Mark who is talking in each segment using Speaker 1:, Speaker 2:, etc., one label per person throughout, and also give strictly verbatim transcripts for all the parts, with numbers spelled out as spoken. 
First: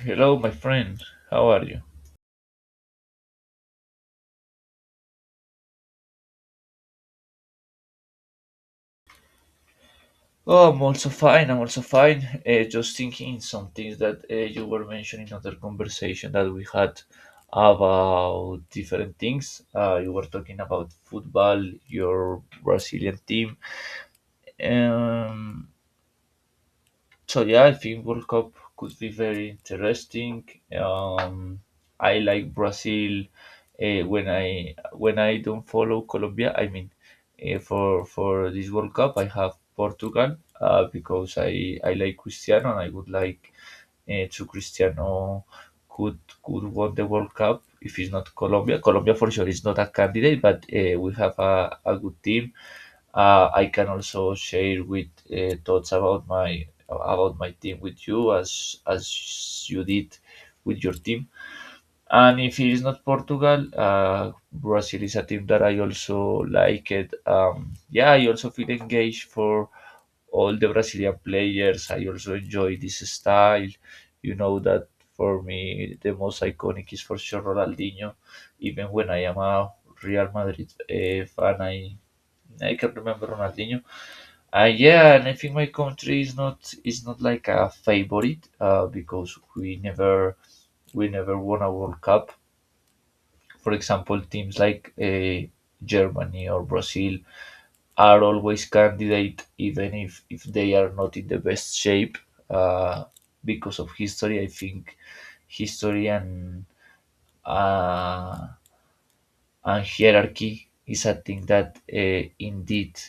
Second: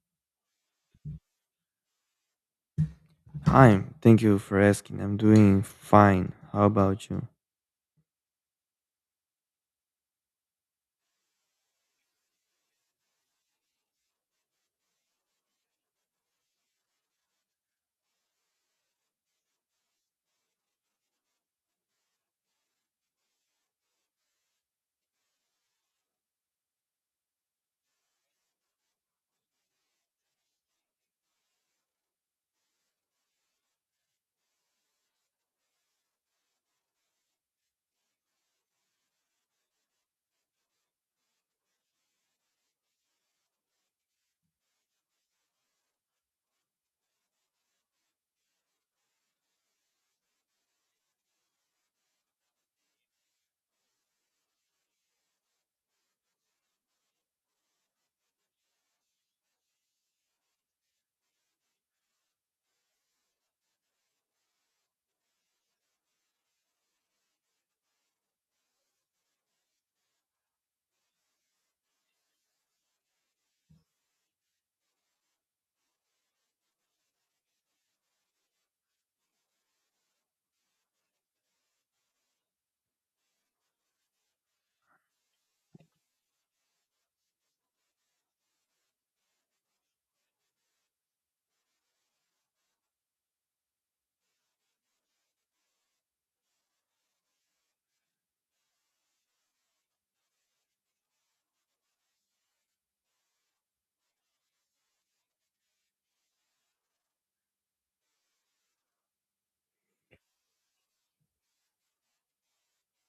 Speaker 1: Hello, my friend. How are you?
Speaker 2: Hi, thank you for asking. I'm doing fine. How about you?
Speaker 1: Oh, I'm also fine. I'm also fine. Uh, just thinking some things that uh, you were mentioning in other conversation that we had about different things. Uh, you were talking about football, your Brazilian team. Um, So yeah, I think World Cup could be very interesting. Um, I like Brazil. Uh, when I when I don't follow Colombia, I mean, uh, for for this World Cup, I have Portugal uh, because I I like Cristiano, and I would like uh, to Cristiano could could won the World Cup if it's not Colombia. Colombia for sure is not a candidate, but uh, we have a, a good team. Uh, I can also share with uh, thoughts about my about my team with you as as you did with your team. And if it is not Portugal, uh, Brazil is a team that I also like it. Um, yeah, I also feel engaged for all the Brazilian players. I also enjoy this style. You know that for me the most iconic is for sure Ronaldinho. Even when I am a Real Madrid uh, fan, I I can remember Ronaldinho. Uh, yeah, and I think my country is not is not like a favorite uh, because we never we never won a World Cup. For example, teams like uh, Germany or Brazil are always candidate, even if if they are not in the best shape uh, because of history. I think history and uh, and hierarchy is a thing that uh, indeed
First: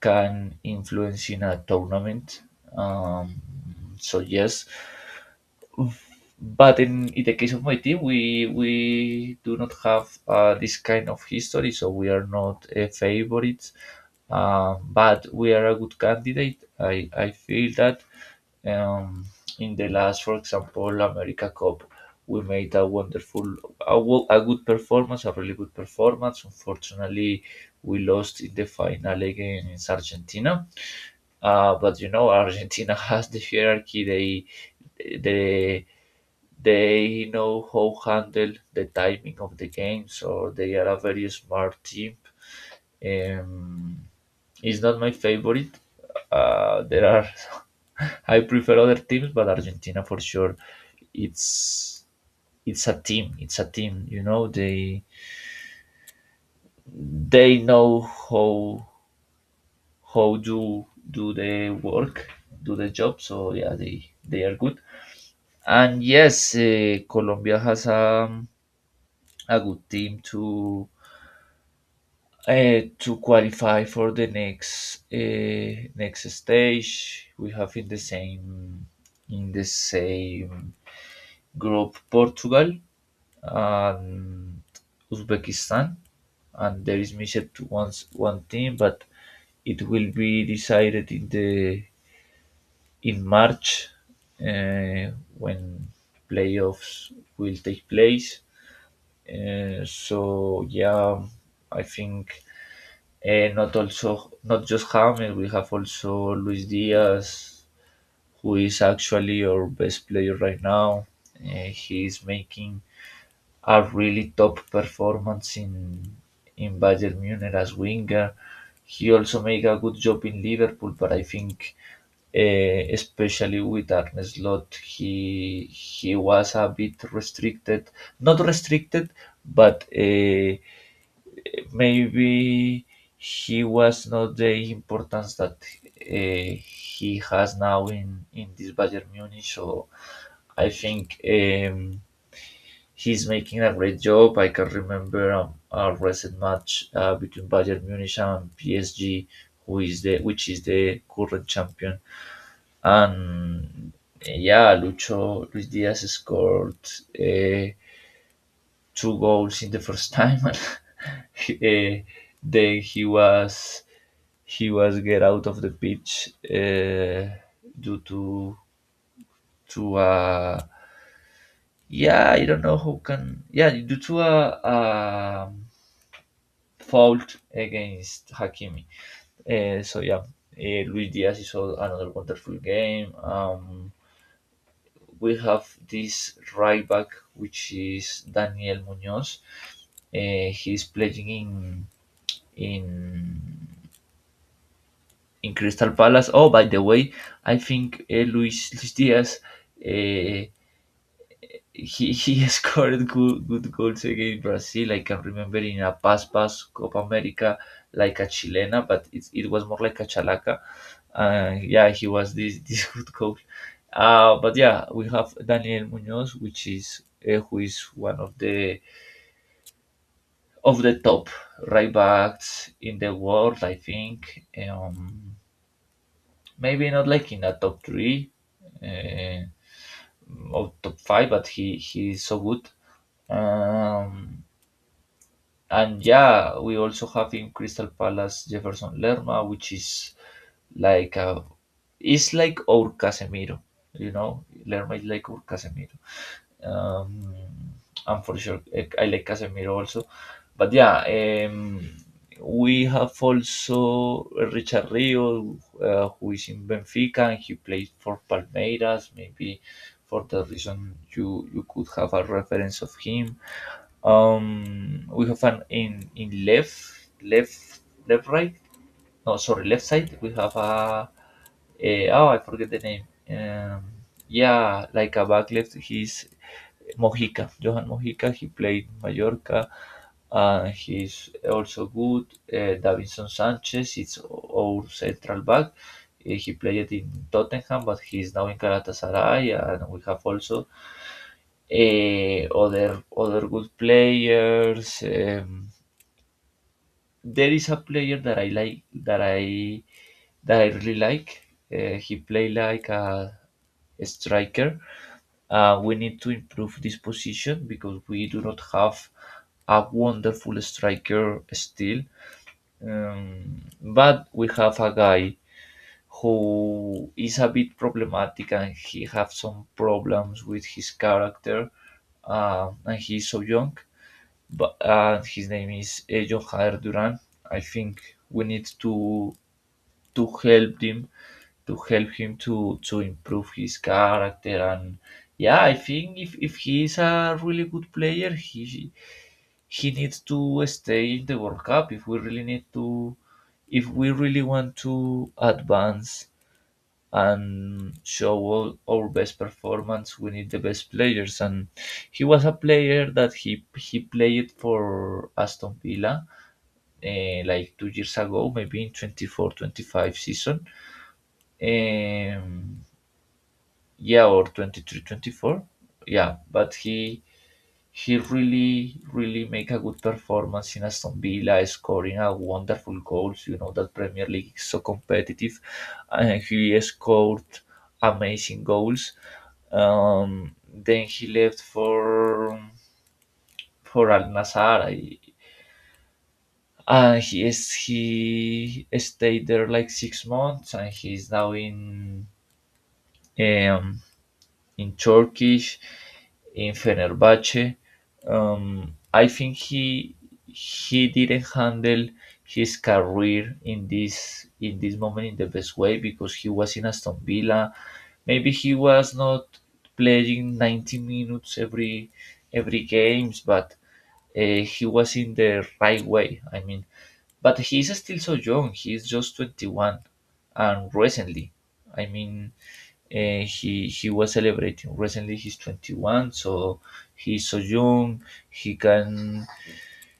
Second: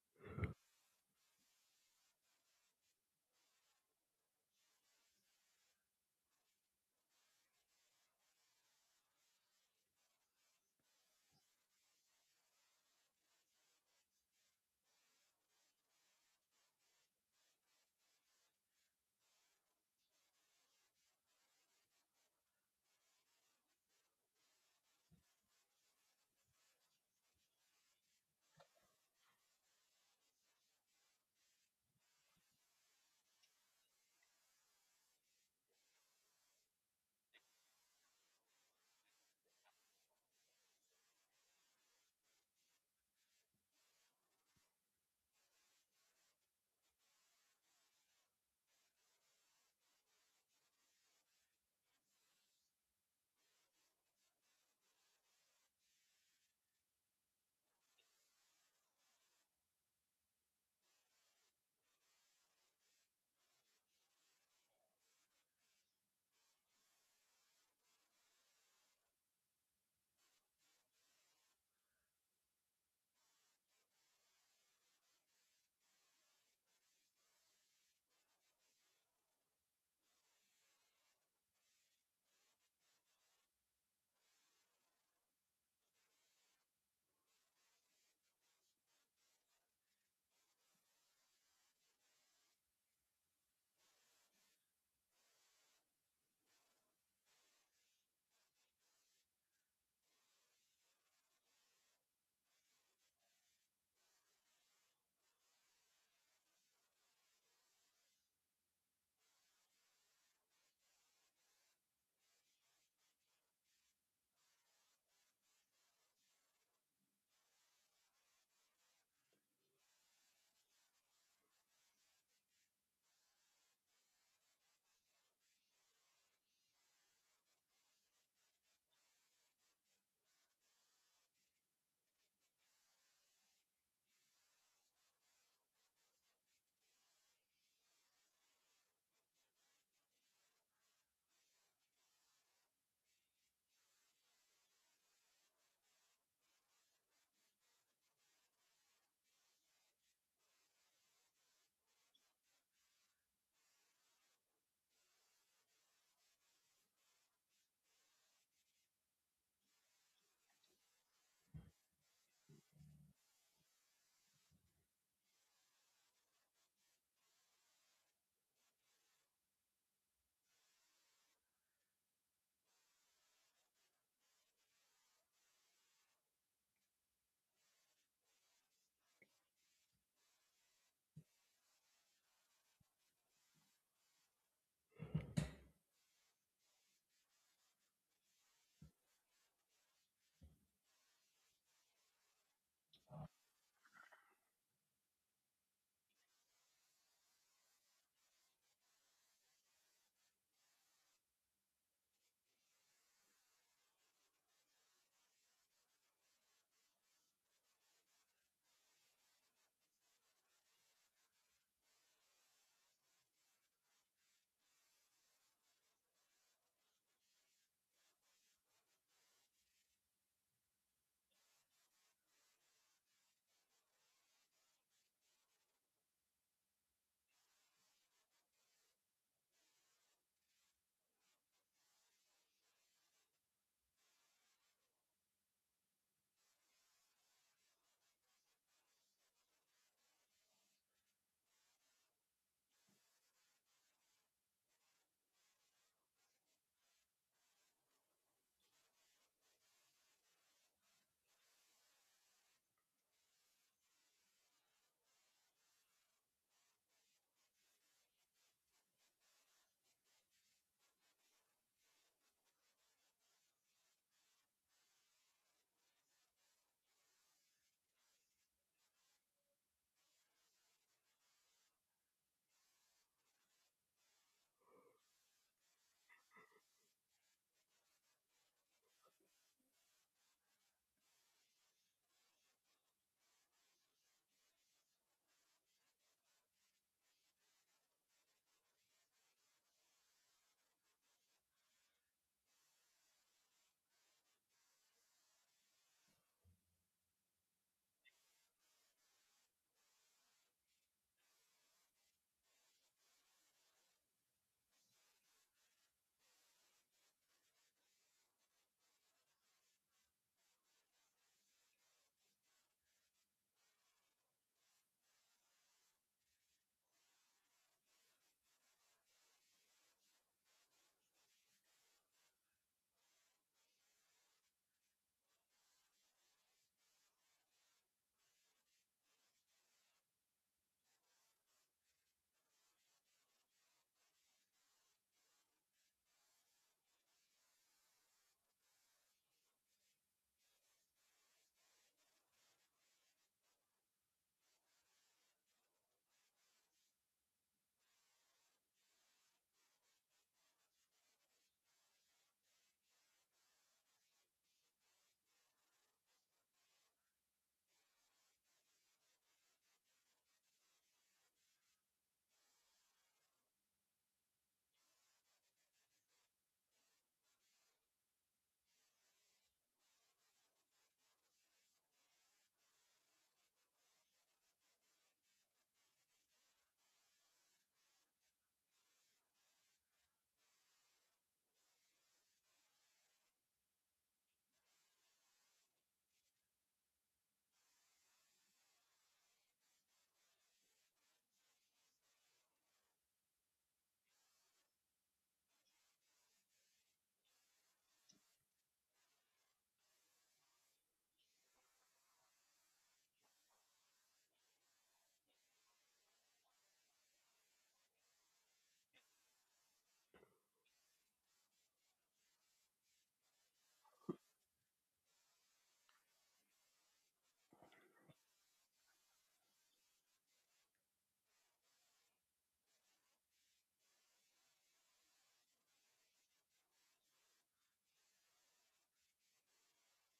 Speaker 1: can influence in a tournament. Um, so yes, but in, in the case of my team, we we do not have uh, this kind of history, so we are not a favorite. Um, but we are a good candidate. I I feel that um, in the last, for example, America Cup, we made a wonderful, a, wo- a good performance, a really good performance. Unfortunately, we lost in the final against Argentina. Uh, but you know, Argentina has the hierarchy. They they they know how handle the timing of the game, so they are a very smart team. Um, it's not my favorite. Uh, there are I prefer other teams, but Argentina for sure. It's it's a team. It's a team. You know they they know how how do do the work, do the job. So yeah, they they are good. And yes, uh, Colombia has a a good team to uh, to qualify for the next uh, next stage. We have in the same in the same group Portugal and Uzbekistan, and there is missed once one team, but it will be decided in the in March uh, when playoffs will take place. Uh, so yeah, I think uh, not also not just James. We have also Luis Diaz, who is actually our best player right now. Uh, he is making a really top performance in in Bayern Munich as winger. He also make a good job in Liverpool, but I think uh, especially with Arne Slot, he he was a bit restricted, not restricted, but uh, maybe he was not the importance that uh, he has now in, in this Bayern Munich. So I think um, he's making a great job. I can remember um, a recent match uh, between Bayern Munich and P S G, who is the which is the current champion. And yeah, Lucho Luis Diaz scored Uh, two goals in the first time, and he, uh, then he was he was get out of the pitch uh, due to to uh, yeah, I don't know who can, yeah, due to a, a fault against Hakimi. Uh, so yeah, uh, Luis Diaz is all- another wonderful game. Um, we have this right back which is Daniel Munoz. Uh, he's playing in in in Crystal Palace. Oh, by the way, I think uh, Luis, Luis Diaz uh, he he scored good good goals against Brazil. I can remember in a pass pass Copa America like a Chilena, but it, it was more like a chalaca. Uh, yeah, he was this this good goal. Uh, but yeah, we have Daniel Munoz, which is uh, who is one of the of the top right backs in the world, I think. Um, maybe not like in a top three uh, or top five, but he he is so good. Um, and yeah, we also have in Crystal Palace Jefferson Lerma, which is like a, it's like our Casemiro, you know. Lerma is like our Casemiro. Um, am for sure, I I like Casemiro also. But yeah, um, we have also Richard Rio, uh, who is in Benfica and he plays for Palmeiras. Maybe for that reason, you, you could have a reference of him. Um, we have an in, in left, left, left, right. No, sorry, left side. We have a, a, oh, I forget the name. Um, yeah, like a back left. He's Mojica, Johan Mojica. He played Mallorca. Uh, he's also good. Uh, Davinson Sanchez, it's our central back. Uh, He played in Tottenham, but he's now in Galatasaray, and we have also uh, other other good players. Um, there is a player that I like that I that I really like. Uh, he play like a striker. Uh, we need to improve this position because we do not have a wonderful striker still. Um, but we have a guy who is a bit problematic and he have some problems with his character, uh, and he's so young, but uh, his name is Ello Jader Duran. I think we need to to help him to help him to to improve his character, and yeah, I think if if he is a really good player, he he needs to stay in the World Cup if we really need to if we really want to advance and show all our best performance. We need the best players, and he was a player that he he played for Aston Villa, eh, like two years ago, maybe in twenty four twenty five season, um, yeah, or twenty three twenty four, yeah. But he she really, really make a good performance in Aston Villa, scoring a wonderful goals. You know that Premier League is so competitive, and he scored amazing goals. Um, then he left for for Al Nassr. I- And he is, he stayed there like six months, and he's now in um, in Turkish, in Fenerbahce. Um, I think he he didn't handle his career in this in this moment in the best way because he was in Aston Villa. Maybe he was not playing ninety minutes every every games, but uh, he was in the right way, I mean. But he's still so young. He's just twenty one. And recently, I mean, uh, he, he was celebrating. Recently, he's twenty one, so he's so young. He can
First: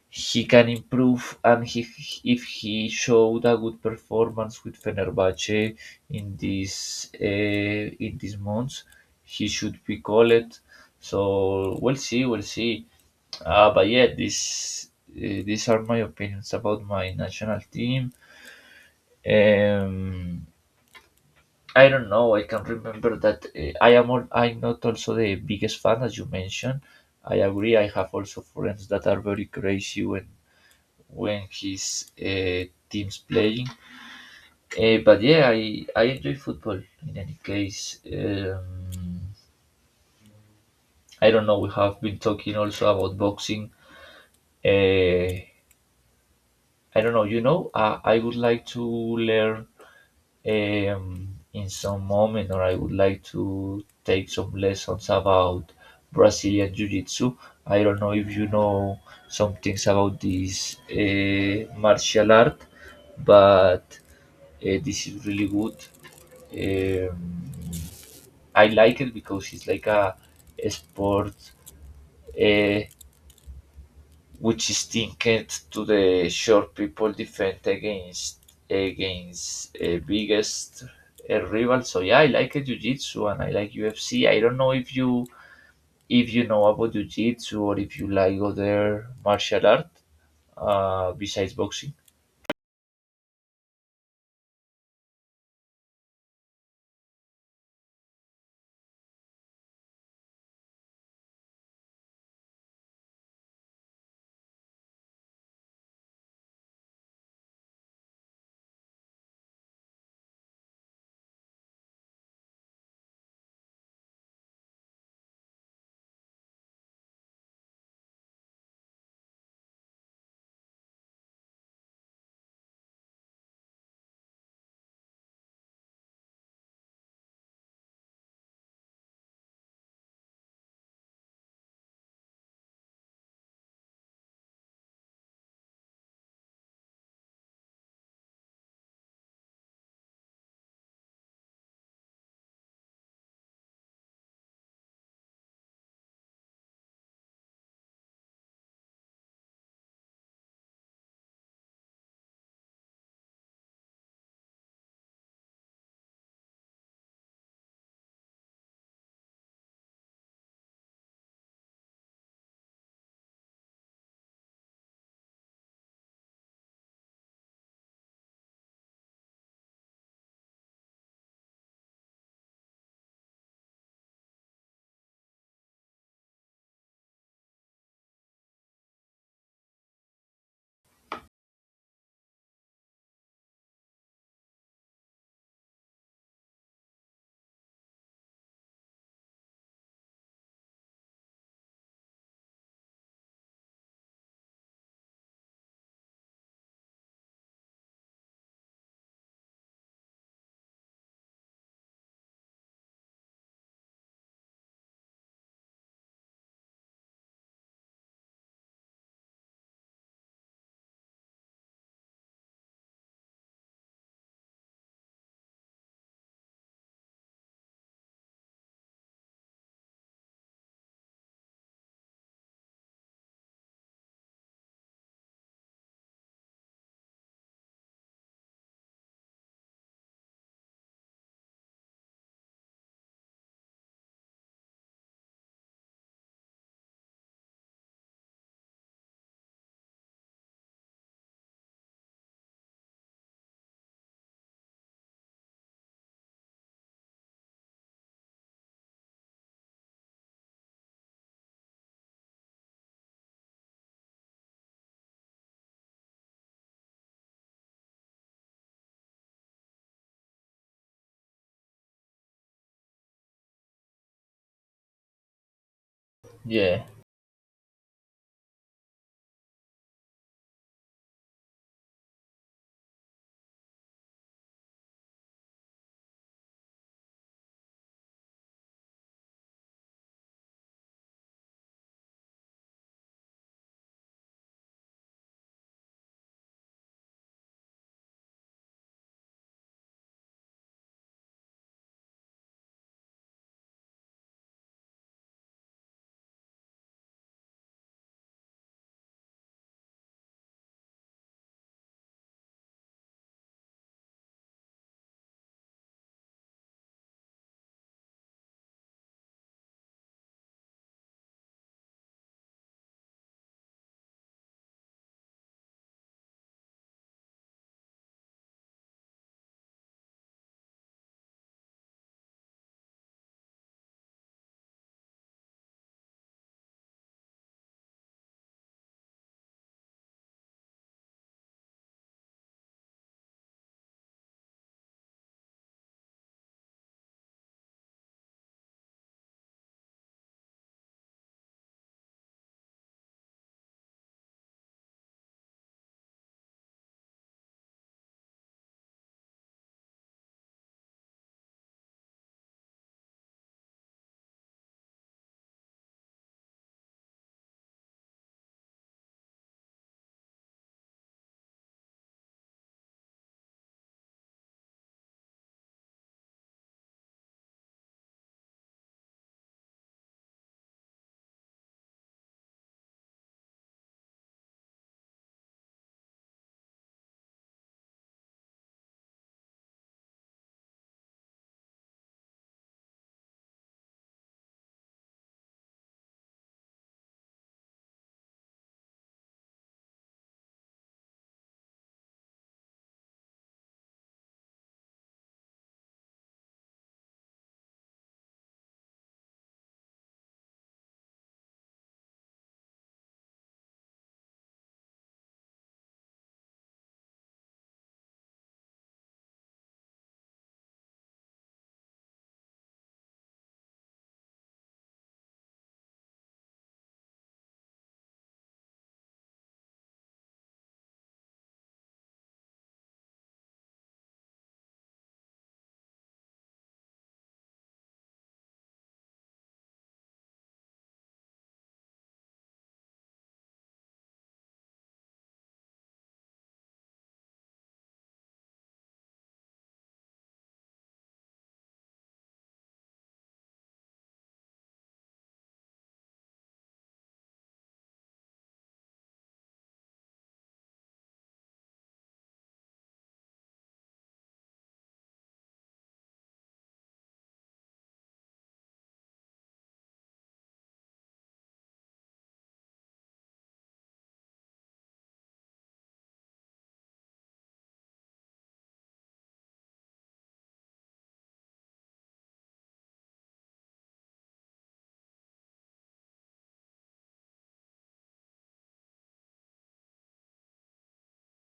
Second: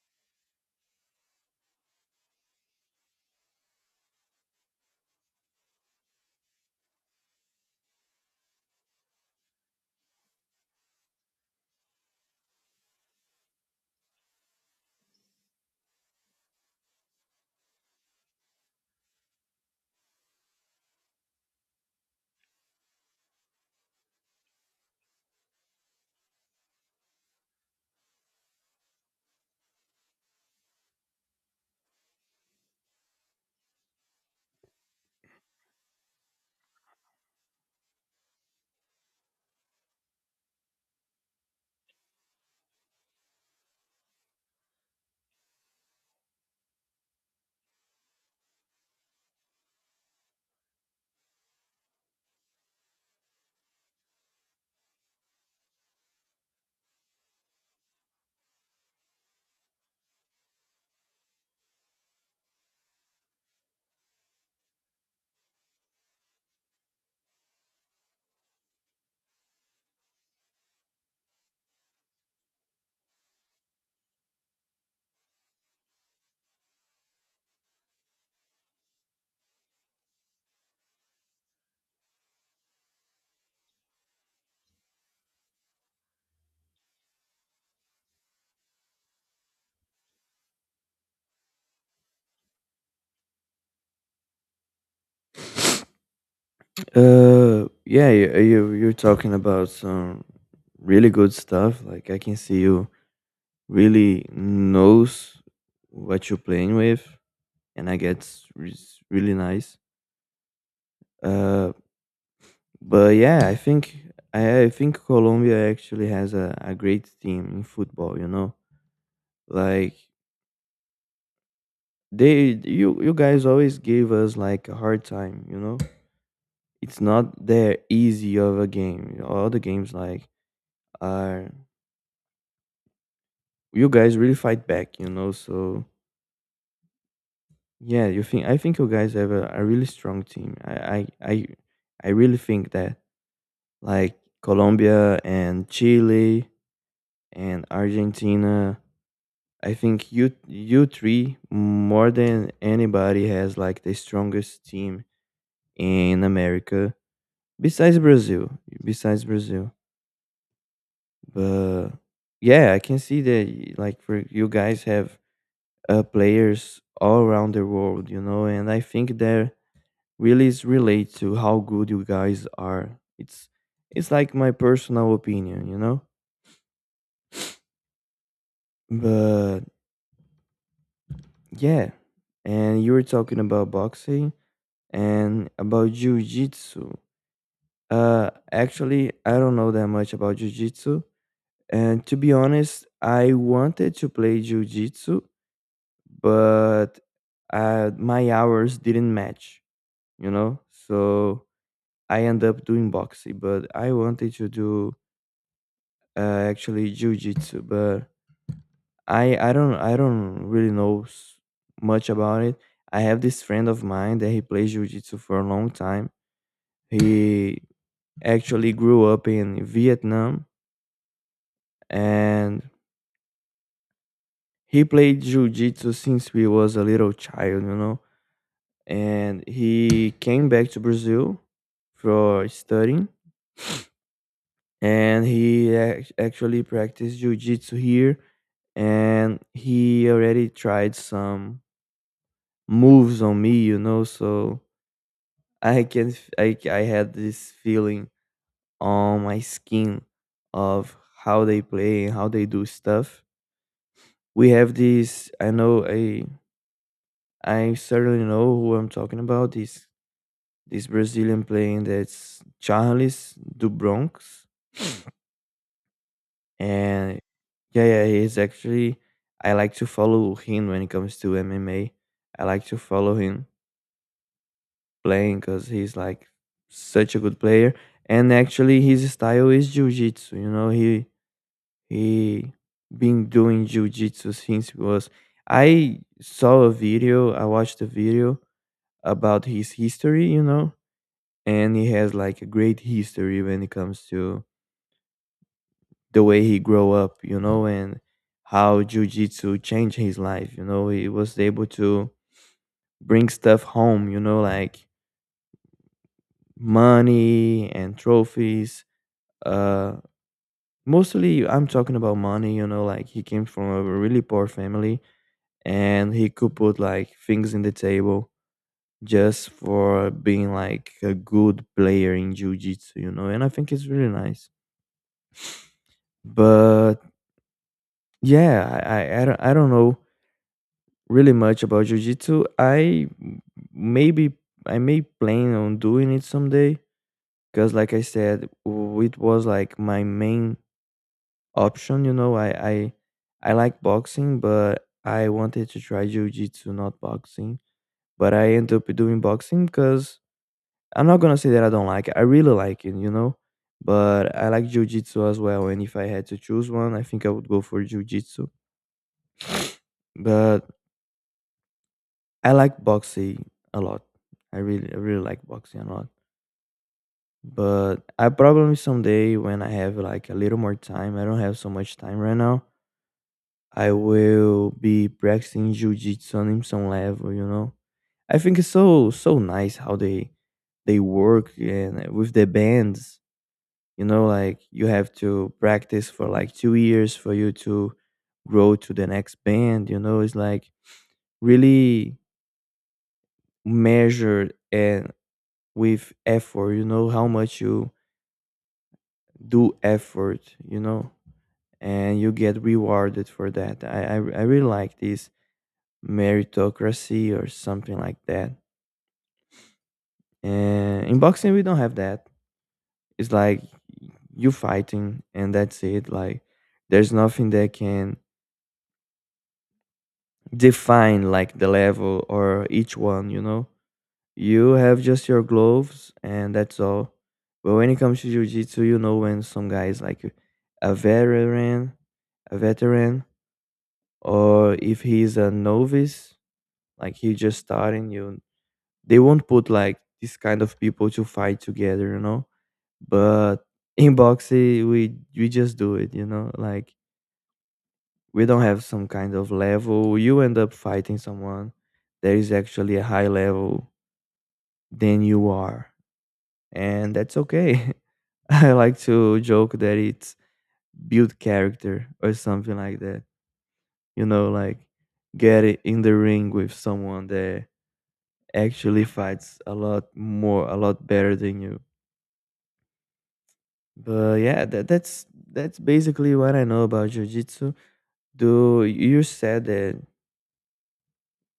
Speaker 1: he can improve, and he, if he showed a good performance with Fenerbahce in this uh, in these months, he should be called. So we'll see, we'll see. Uh, but yeah, this uh, these are my opinions about my national team. Um, I don't know. I can remember that uh, I am. All, I'm not also the biggest fan, as you mentioned. I agree. I have also friends that are very crazy when when his uh, team's playing. Uh, but yeah, I I enjoy football. In any case, um, I don't know. We have been talking also about boxing. Uh, I don't know, you know, uh, I would like to learn um, in some moment, or I would like to take some lessons about Brazilian Jiu Jitsu. I don't know if you know some things about this uh, martial art, but uh, this is really good. Um, I like it because it's like a, a sport uh, which is linked to the short people defense against against uh, biggest uh, rival. So yeah, I like uh, jiu-jitsu and I like U F C. I don't know if you if you know about jiu-jitsu or if you like other martial art uh, besides boxing.
Speaker 2: Uh, yeah, you, you you're talking about some really good stuff. Like I can see you really knows what you're playing with, and I get it's really nice. Uh, but yeah, I think I, I think Colombia actually has a, a great team in football. You know, like they you you guys always gave us like a hard time. You know it's not that easy of a game. All the games like are you guys really fight back, you know. So yeah, you think I think you guys have a, a really strong team. I, I I I really think that like Colombia and Chile and Argentina. I think you you three more than anybody has like the strongest team in America besides Brazil. Besides Brazil. But yeah, I can see that y- like for you guys have uh, players all around the world, you know, and I think that really is relate to how good you guys are. It's it's like my personal opinion, you know. But yeah, and you were talking about boxing and about jiu-jitsu. Uh, actually, I don't know that much about jiu-jitsu, and to be honest, I wanted to play jiu-jitsu but uh, my hours didn't match, you know. So I end up doing boxing, but I wanted to do uh, actually jitsu. But I I don't I don't really know s- much about it. I have this friend of mine that he plays jiu jitsu for a long time. He actually grew up in Vietnam and he played jiu jitsu since we was a little child, you know and he came back to Brazil for studying, and he ac- actually practiced jiu-jitsu here, and he already tried some moves on me, you know, so I can f- I I had this feeling on my skin of how they play and how they do stuff. We have this I know I I certainly know who I'm talking about, this this Brazilian playing that's Charles do Bronx.
Speaker 1: Yeah,
Speaker 2: And yeah, yeah, he's actually I like to follow him when it comes to M M A. I like to follow him playing because he's like such a good player. And actually his style is jiu-jitsu. You know, he he been doing jiu-jitsu since he was I saw a video, I watched a video about his history, you know, and he has like a great history when it comes to the way he grow up, you know, and how jujitsu changed his life. You know, he was able to bring stuff home. You know, like money and trophies. Uh, mostly, I'm talking about money. You know, like he came from a really poor family, and he could put like things in the table just for being like a good player in jujitsu. You know, and I think it's really nice. But yeah, I I, I don't I don't know really much about jiu jitsu. I m- maybe I may plan on doing it someday because, like I said, w- it was like my main option. You know, I I I like boxing, but I wanted to try jiu jitsu, not boxing. But I end up doing boxing because I'm not gonna say that I don't like it. I really like it, you know. But I like jiu jitsu as well, and if I had to choose one, I think I would go for jiu jitsu. But I like boxing a lot. I really, I really like boxing a lot. But I probably someday when I have like a little more time, I don't have so much time right now. I will be practicing jujitsu on some level, you know. I think it's so so nice how they they work and with the bands, you know, like you have to practice for like two years for you to grow to the next band, you know, it's like really measured and with effort you know how much you do effort you know and you get rewarded for that i i, I really like this meritocracy or something like that and in boxing we don't have that it's like you fighting and that's it like there's nothing that can define like the level or each one you know. You have just your gloves and that's all. But when it comes to jiu-jitsu, you know when some guy is like a veteran, a veteran, or if he's a novice, like he just starting, you they won't put like this kind of people to fight together, you know? But in boxing, we we just do it, you know? Like we don't have some kind of level. You end up fighting someone that is actually a high level than you are. And that's okay. I like to joke that it's build character or something like that. You know, like get it in the ring with someone that actually fights a lot more, a lot better than you. But yeah, that, that's that's basically what I know about jiu-jitsu. Do you said that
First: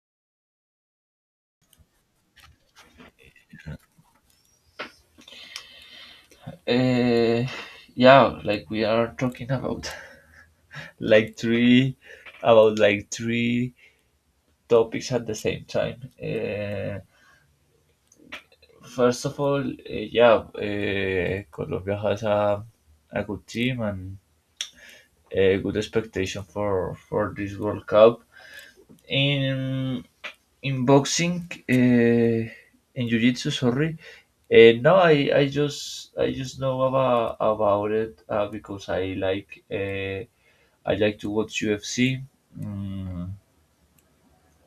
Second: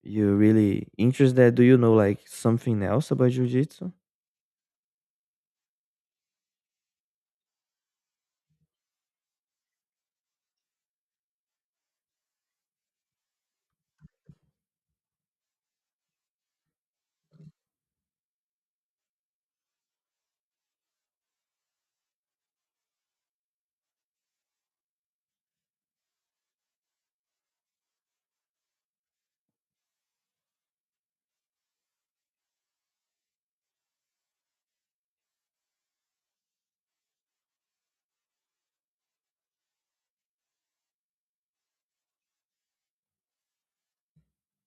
Speaker 2: you really interested Do you know like something else about jiu-jitsu?
Speaker 1: uh, yeah. Like we are talking about like three about like three topics at the same time. Uh, First of all, uh, yeah, uh, Colombia has a, a good team and a good expectation for, for this World Cup. In in boxing, uh, in jiu-jitsu, sorry, uh, no, I, I just I just know about about it uh, because I like uh, I like to watch U F C, mm,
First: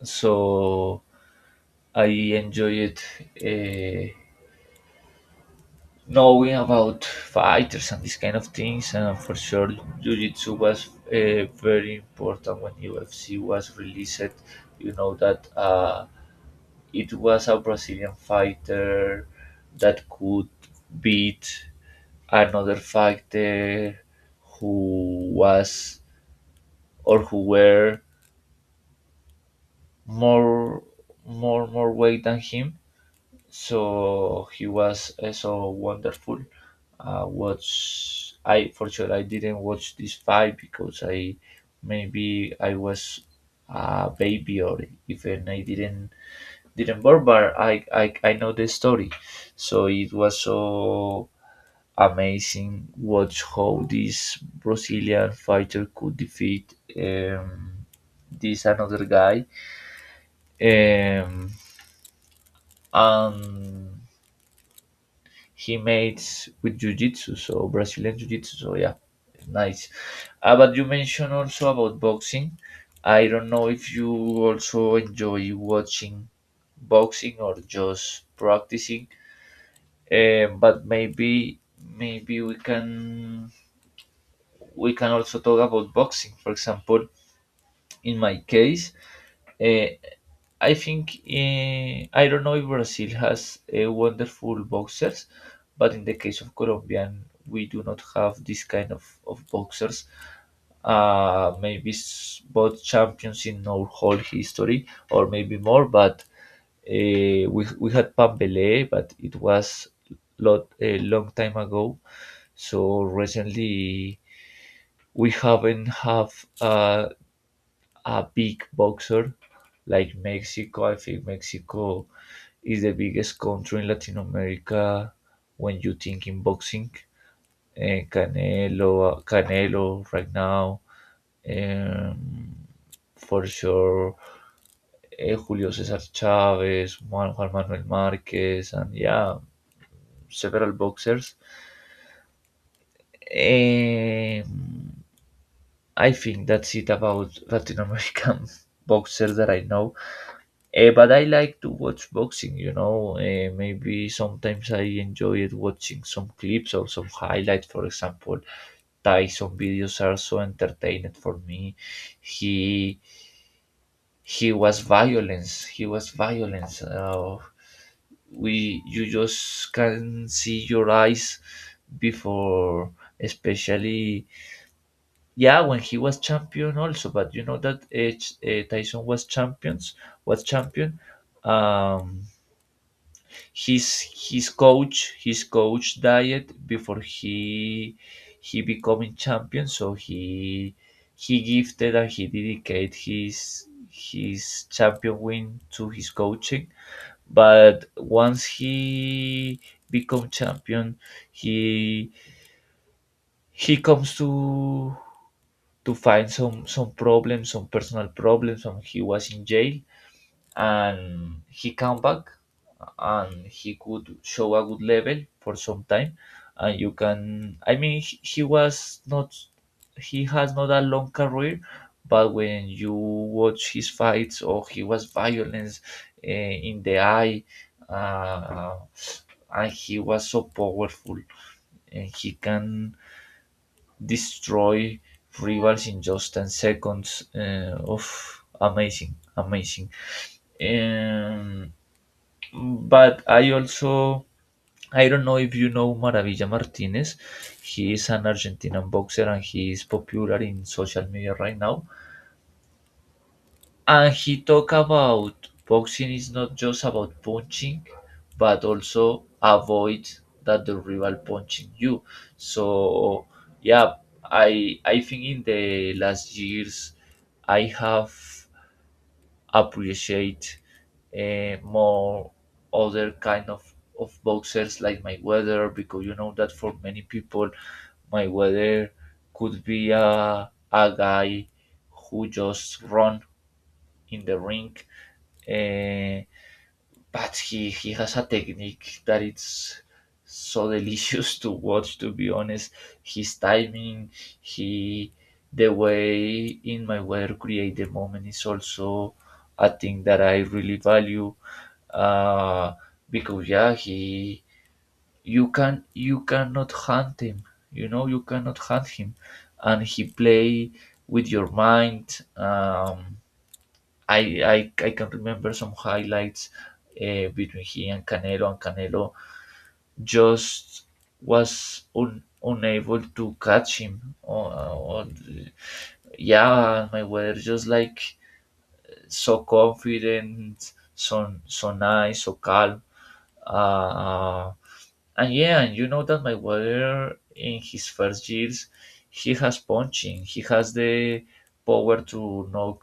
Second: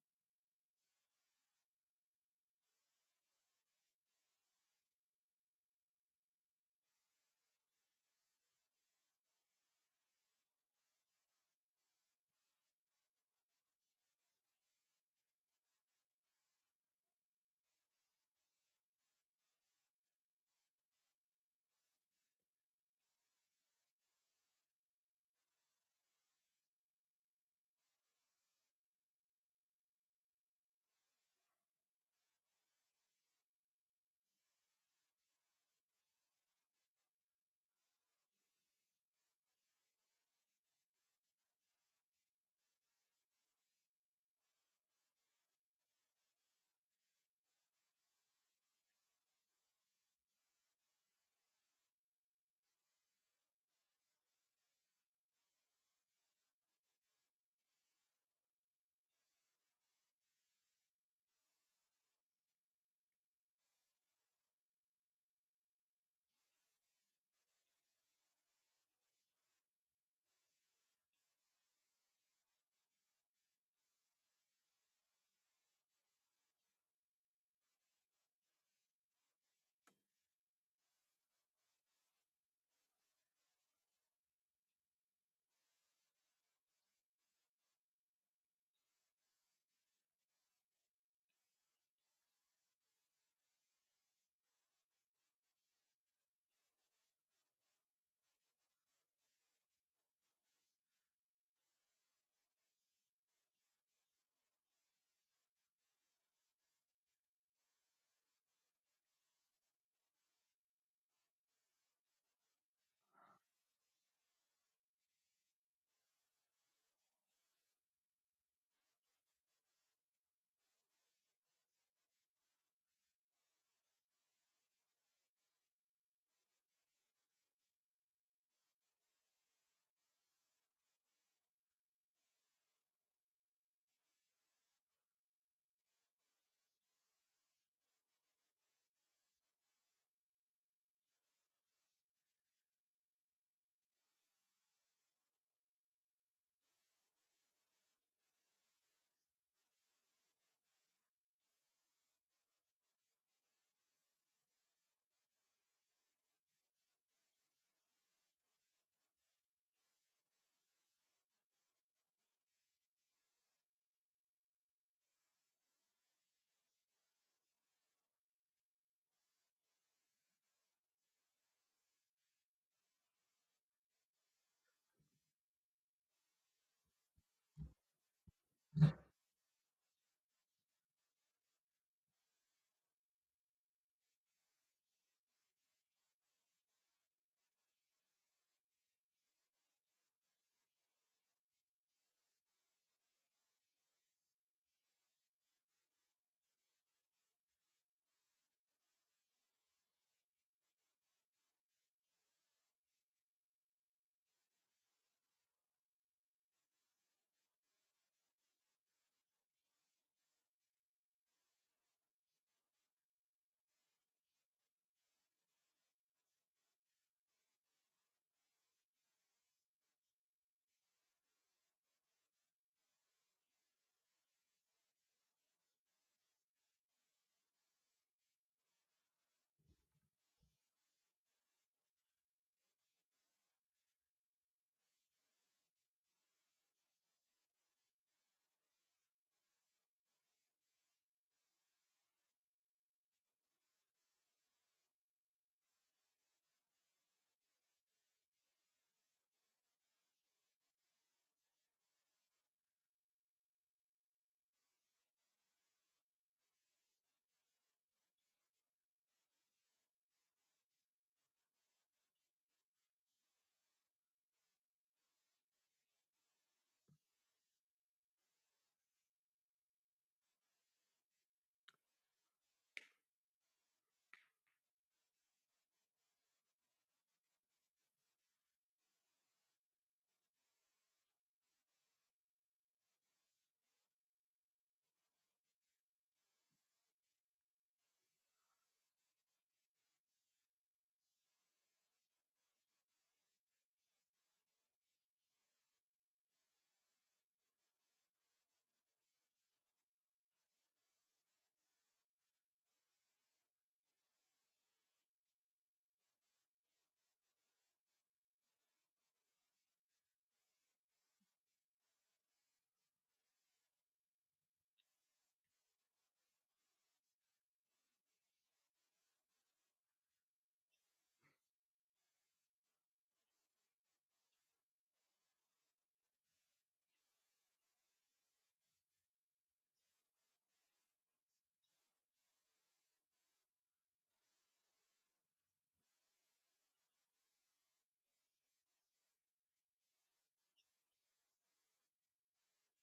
Speaker 1: so I enjoy it. Uh, Knowing about fighters and these kind of things, and for sure jiu-jitsu was uh, very important when U F C was released. You know that uh, it was a Brazilian fighter that could beat another fighter who was, or who were, more more more weight than him, so he was uh, so wonderful. Uh, watch I for sure I didn't watch this fight because I maybe I was a baby or even I didn't didn't born, but I, I I know the story, so it was so amazing watch how this Brazilian fighter could defeat um, this another guy um, and he mates with jiu-jitsu, so Brazilian jiu-jitsu, so yeah, it's nice. Uh, but you mentioned also about boxing. I don't know if you also enjoy watching boxing or just practicing. Uh, but maybe maybe we can we can also talk about boxing, for example. In my case, uh, I think, eh, I don't know if Brazil has uh, wonderful boxers, but in the case of Colombian, we do not have this kind of, of boxers. Uh, maybe s- both champions in our whole history, or maybe more. But uh, we we had Pambele, but it was lot a long time ago. So recently we haven't have uh, a big boxer like Mexico. I think Mexico is the biggest country in Latin America when you think in boxing. Uh, Canelo, Canelo right now, um, for sure. Uh, Julio Cesar Chavez, Juan, Juan Manuel Marquez, and yeah, several boxers. Um, I think that's it about Latin American boxers that I know. Eh, but I like to watch boxing, you know. Eh, maybe sometimes I enjoy it watching some clips or some highlights. For example, Tyson videos are so entertaining for me. He he was violence. He was violence. Uh, we You just can see your eyes before, especially yeah, when he was champion also. But you know that uh, Tyson was champions was champion. Um, his his coach his coach died before he he becoming champion, so he he gifted and he dedicated his his champion win to his coaching. But once he become champion, he he comes to to find some some problems, some personal problems, and he was in jail and he come back and he could show a good level for some time. And you can, I mean, he, he was not, he has not a long career, but when you watch his fights, or he was violence uh, in the eye, uh, and he was so powerful, and he can destroy rivals in just ten seconds. Uh, of amazing, amazing. Um, but I also, I don't know if you know Maravilla Martinez. He is an Argentinian boxer and he is popular in social media right now. And he talk about boxing is not just about punching, but also avoid that the rival punching you. So yeah, I I think in the last years I have appreciate uh, more other kind of of boxers like my weather because you know that for many people my weather could be a, a guy who just run in the ring. Uh, but he he has a technique that it's so delicious to watch, to be honest. His timing, he the way in my way to create the moment is also a thing that I really value, uh because yeah, he, you can, you cannot hunt him, you know, you cannot hunt him, and he play with your mind. Um I I, I can remember some highlights uh, between he and Canelo, and Canelo just was un, unable to catch him. Or, or yeah, Mayweather just like so confident, so so nice, so calm. Uh, and yeah, and you know that Mayweather in his first years, he has punching, he has the power to knock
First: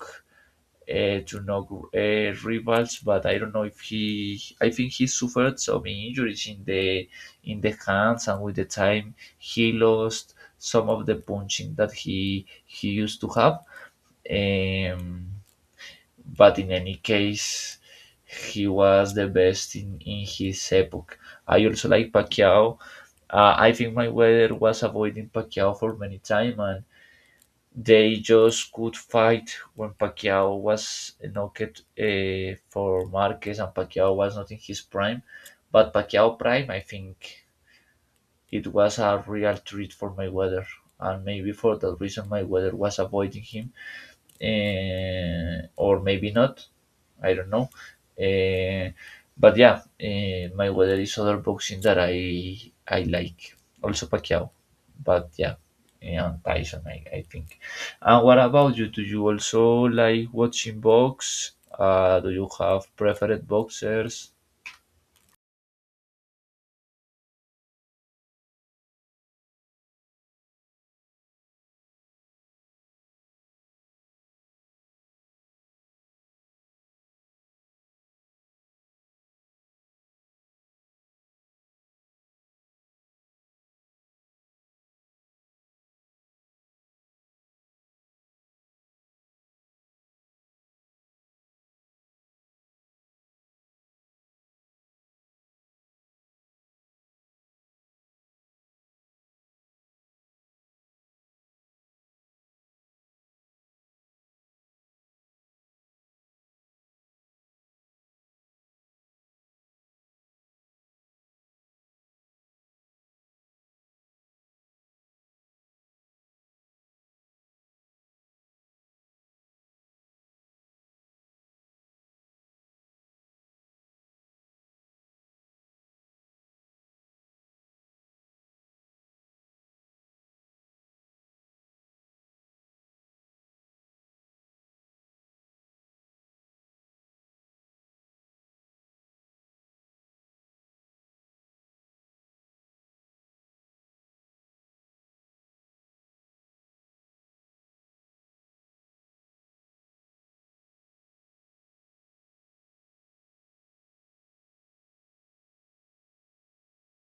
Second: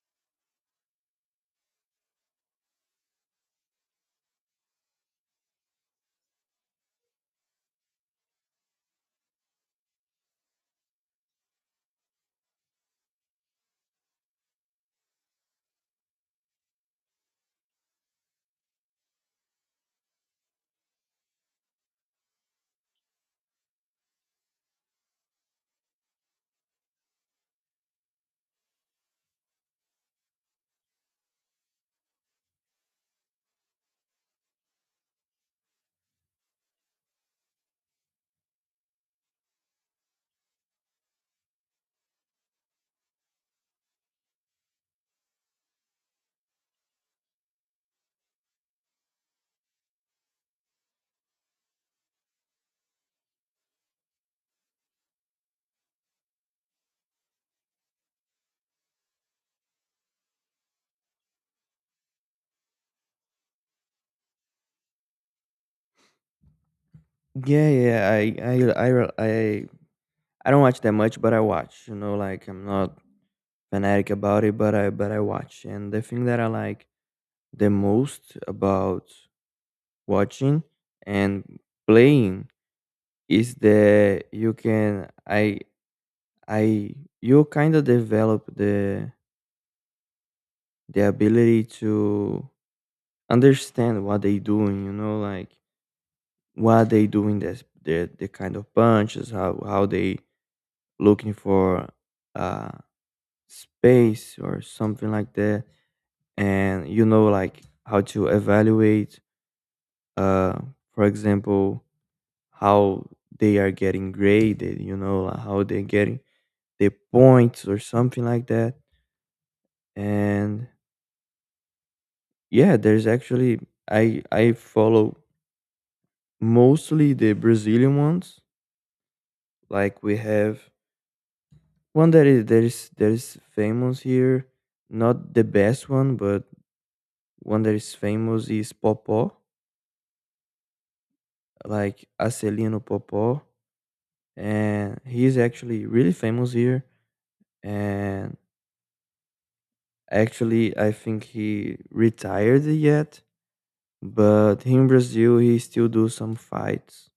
Speaker 1: uh, to knock uh, rivals, but I don't know if he. I think he suffered some injuries in the in the hands, and with the time he lost some of the punching that he he used to have. Um, but in any case, he was the best in in his epoch. I also like Pacquiao. Uh, I think Mayweather was avoiding Pacquiao for many time, and they just could fight when Pacquiao was knocked uh, for Marquez and Pacquiao was not in his prime. But Pacquiao prime, I think it was a real treat for Mayweather, and maybe for that reason Mayweather was avoiding him, uh, or maybe not. I don't know. Uh, but yeah, uh, Mayweather is other boxing that I I like. Also Pacquiao, but yeah, yeah, and Tyson, I, I think. And what about you? Do you also like watching box? Uh, do you have preferred boxers?
Speaker 2: Yeah, yeah, I, I, I, re- I, I don't watch that much, but I watch. You know, like I'm not fanatic about it, but I but I watch. And the thing that I like the most about watching and playing is that you can I I you kind of develop the the ability to understand what they doing, you know, like what they doing this the the kind of punches, how how they looking for uh space or something like that and you know like how to evaluate uh, for example, how they are getting graded, you know, like how they're getting the points or something like that. And yeah, there's actually I I follow mostly the Brazilian ones. Like we have one that is that is that is famous here, not the best one, but one that is famous is Popó, like Acelino Popó, and he's actually really famous here and actually, I think he retired yet, but here in Brazil he still do some fights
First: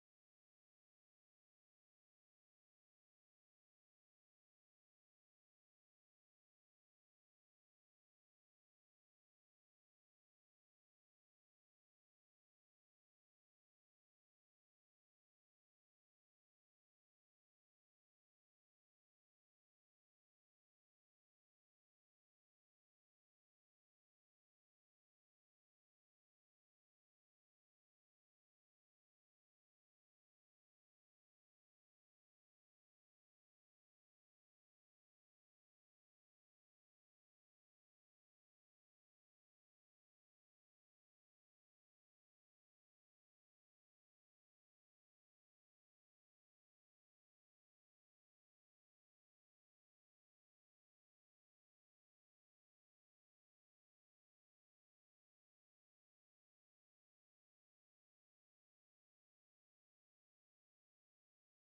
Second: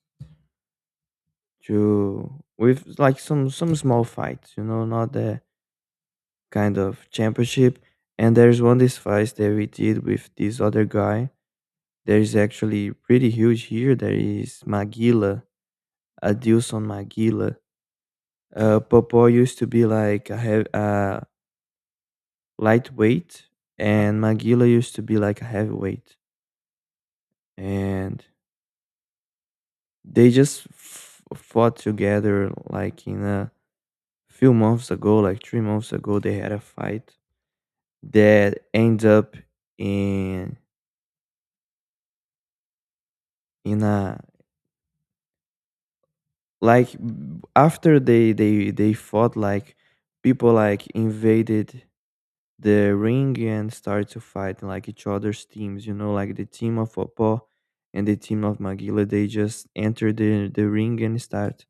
Speaker 2: to with like some some small fights, you know, not the kind of championship. And there's one this fight that we did with this other guy. There is actually pretty huge here. There is Maguila, Adilson Maguila. Uh, Popó used to be like a heavy, uh, lightweight, and Maguila used to be like a heavyweight. And they just f- fought together like in a few months ago, like three months ago. They had a fight that ends up in in a like b- after they they they fought like people like invaded the ring and started to fight like each other's teams you know like the team of Opo and the team of Magila. They just entered the, the ring and start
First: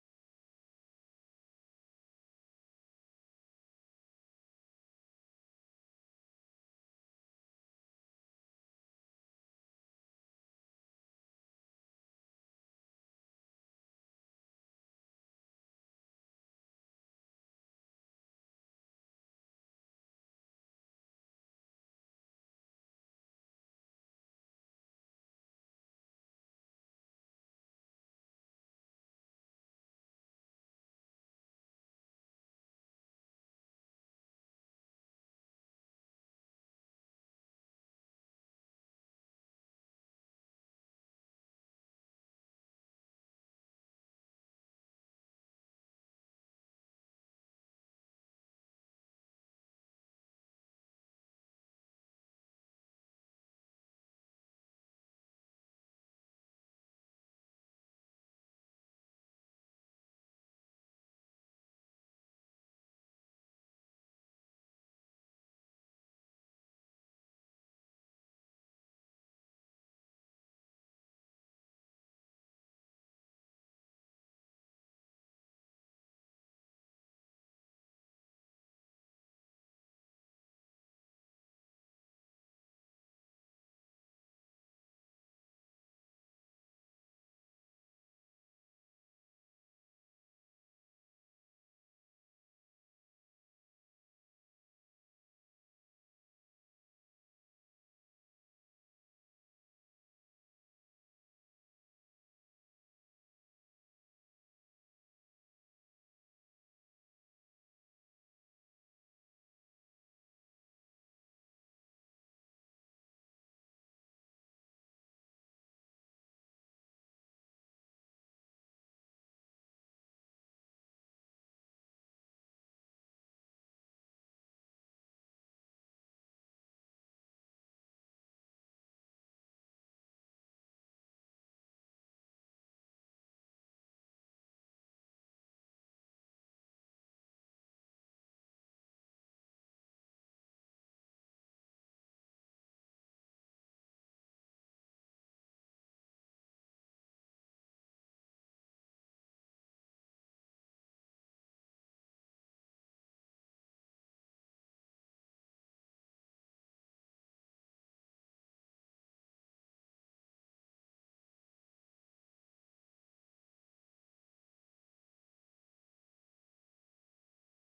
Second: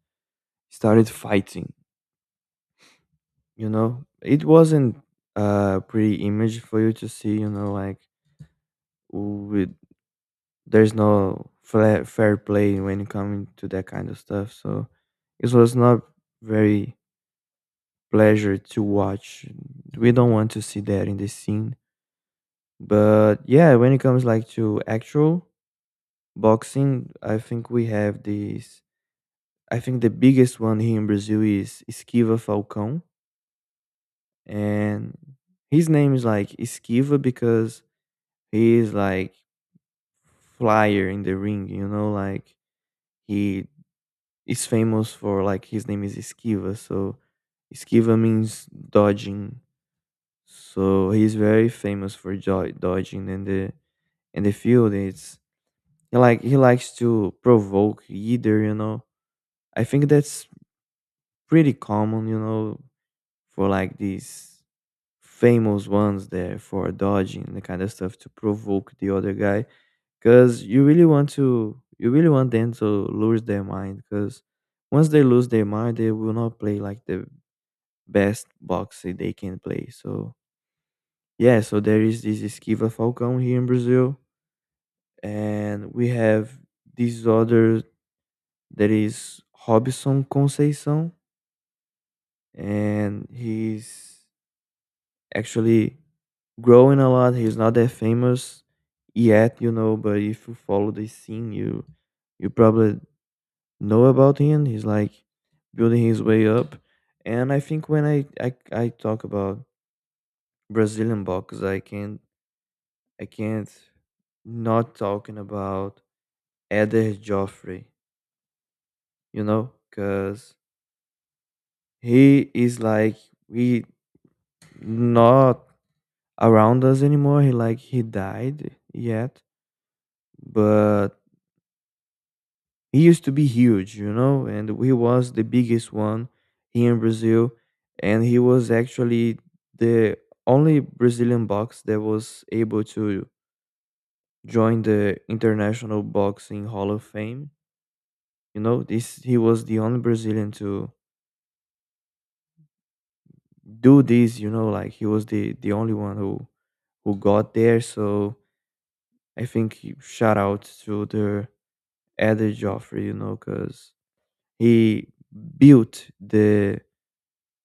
Speaker 2: started fighting. You know, it wasn't a pretty image for you to see. You know, like with there's no fair fair play when coming to that kind of stuff. So it was not very pleasure to watch. We don't want to see that in this scene. But yeah, when it comes like to actual boxing, I think we have these. I think the biggest one here in Brazil is Esquiva Falcão, and his name is like Esquiva because he is like flyer in the ring, you know, like he is famous for like his name is Esquiva, so Esquiva means dodging. So he's very famous for jo- dodging in the in the field. It's he like he likes to provoke either, you know. I think that's pretty common, you know, for like these famous ones there for dodging and the kind of stuff to provoke the other guy because you really want to you really want them to lose their mind because once they lose their mind they will not play like the best boxing they can play so yeah so there is this Esquiva Falcão here in Brazil and we have this other that is Robson Conceição and he's actually growing a lot he's not that famous yet you know but if you follow the scene you you probably know about him. He's like building his way up. And I think when I I, I talk about Brazilian box, I can't I can't not talking about Eder Joffrey, you know, because he is like we not around us anymore. He like he died yet, but he used to be huge, you know, and he was the biggest one here in Brazil, and he was actually the only Brazilian box that was able to join the International Boxing Hall of Fame. You know, this he was the only Brazilian to do this. You know, like he was the the only one who who got there. So I think he- shout out to the Eddie Joffrey, you know, because he built the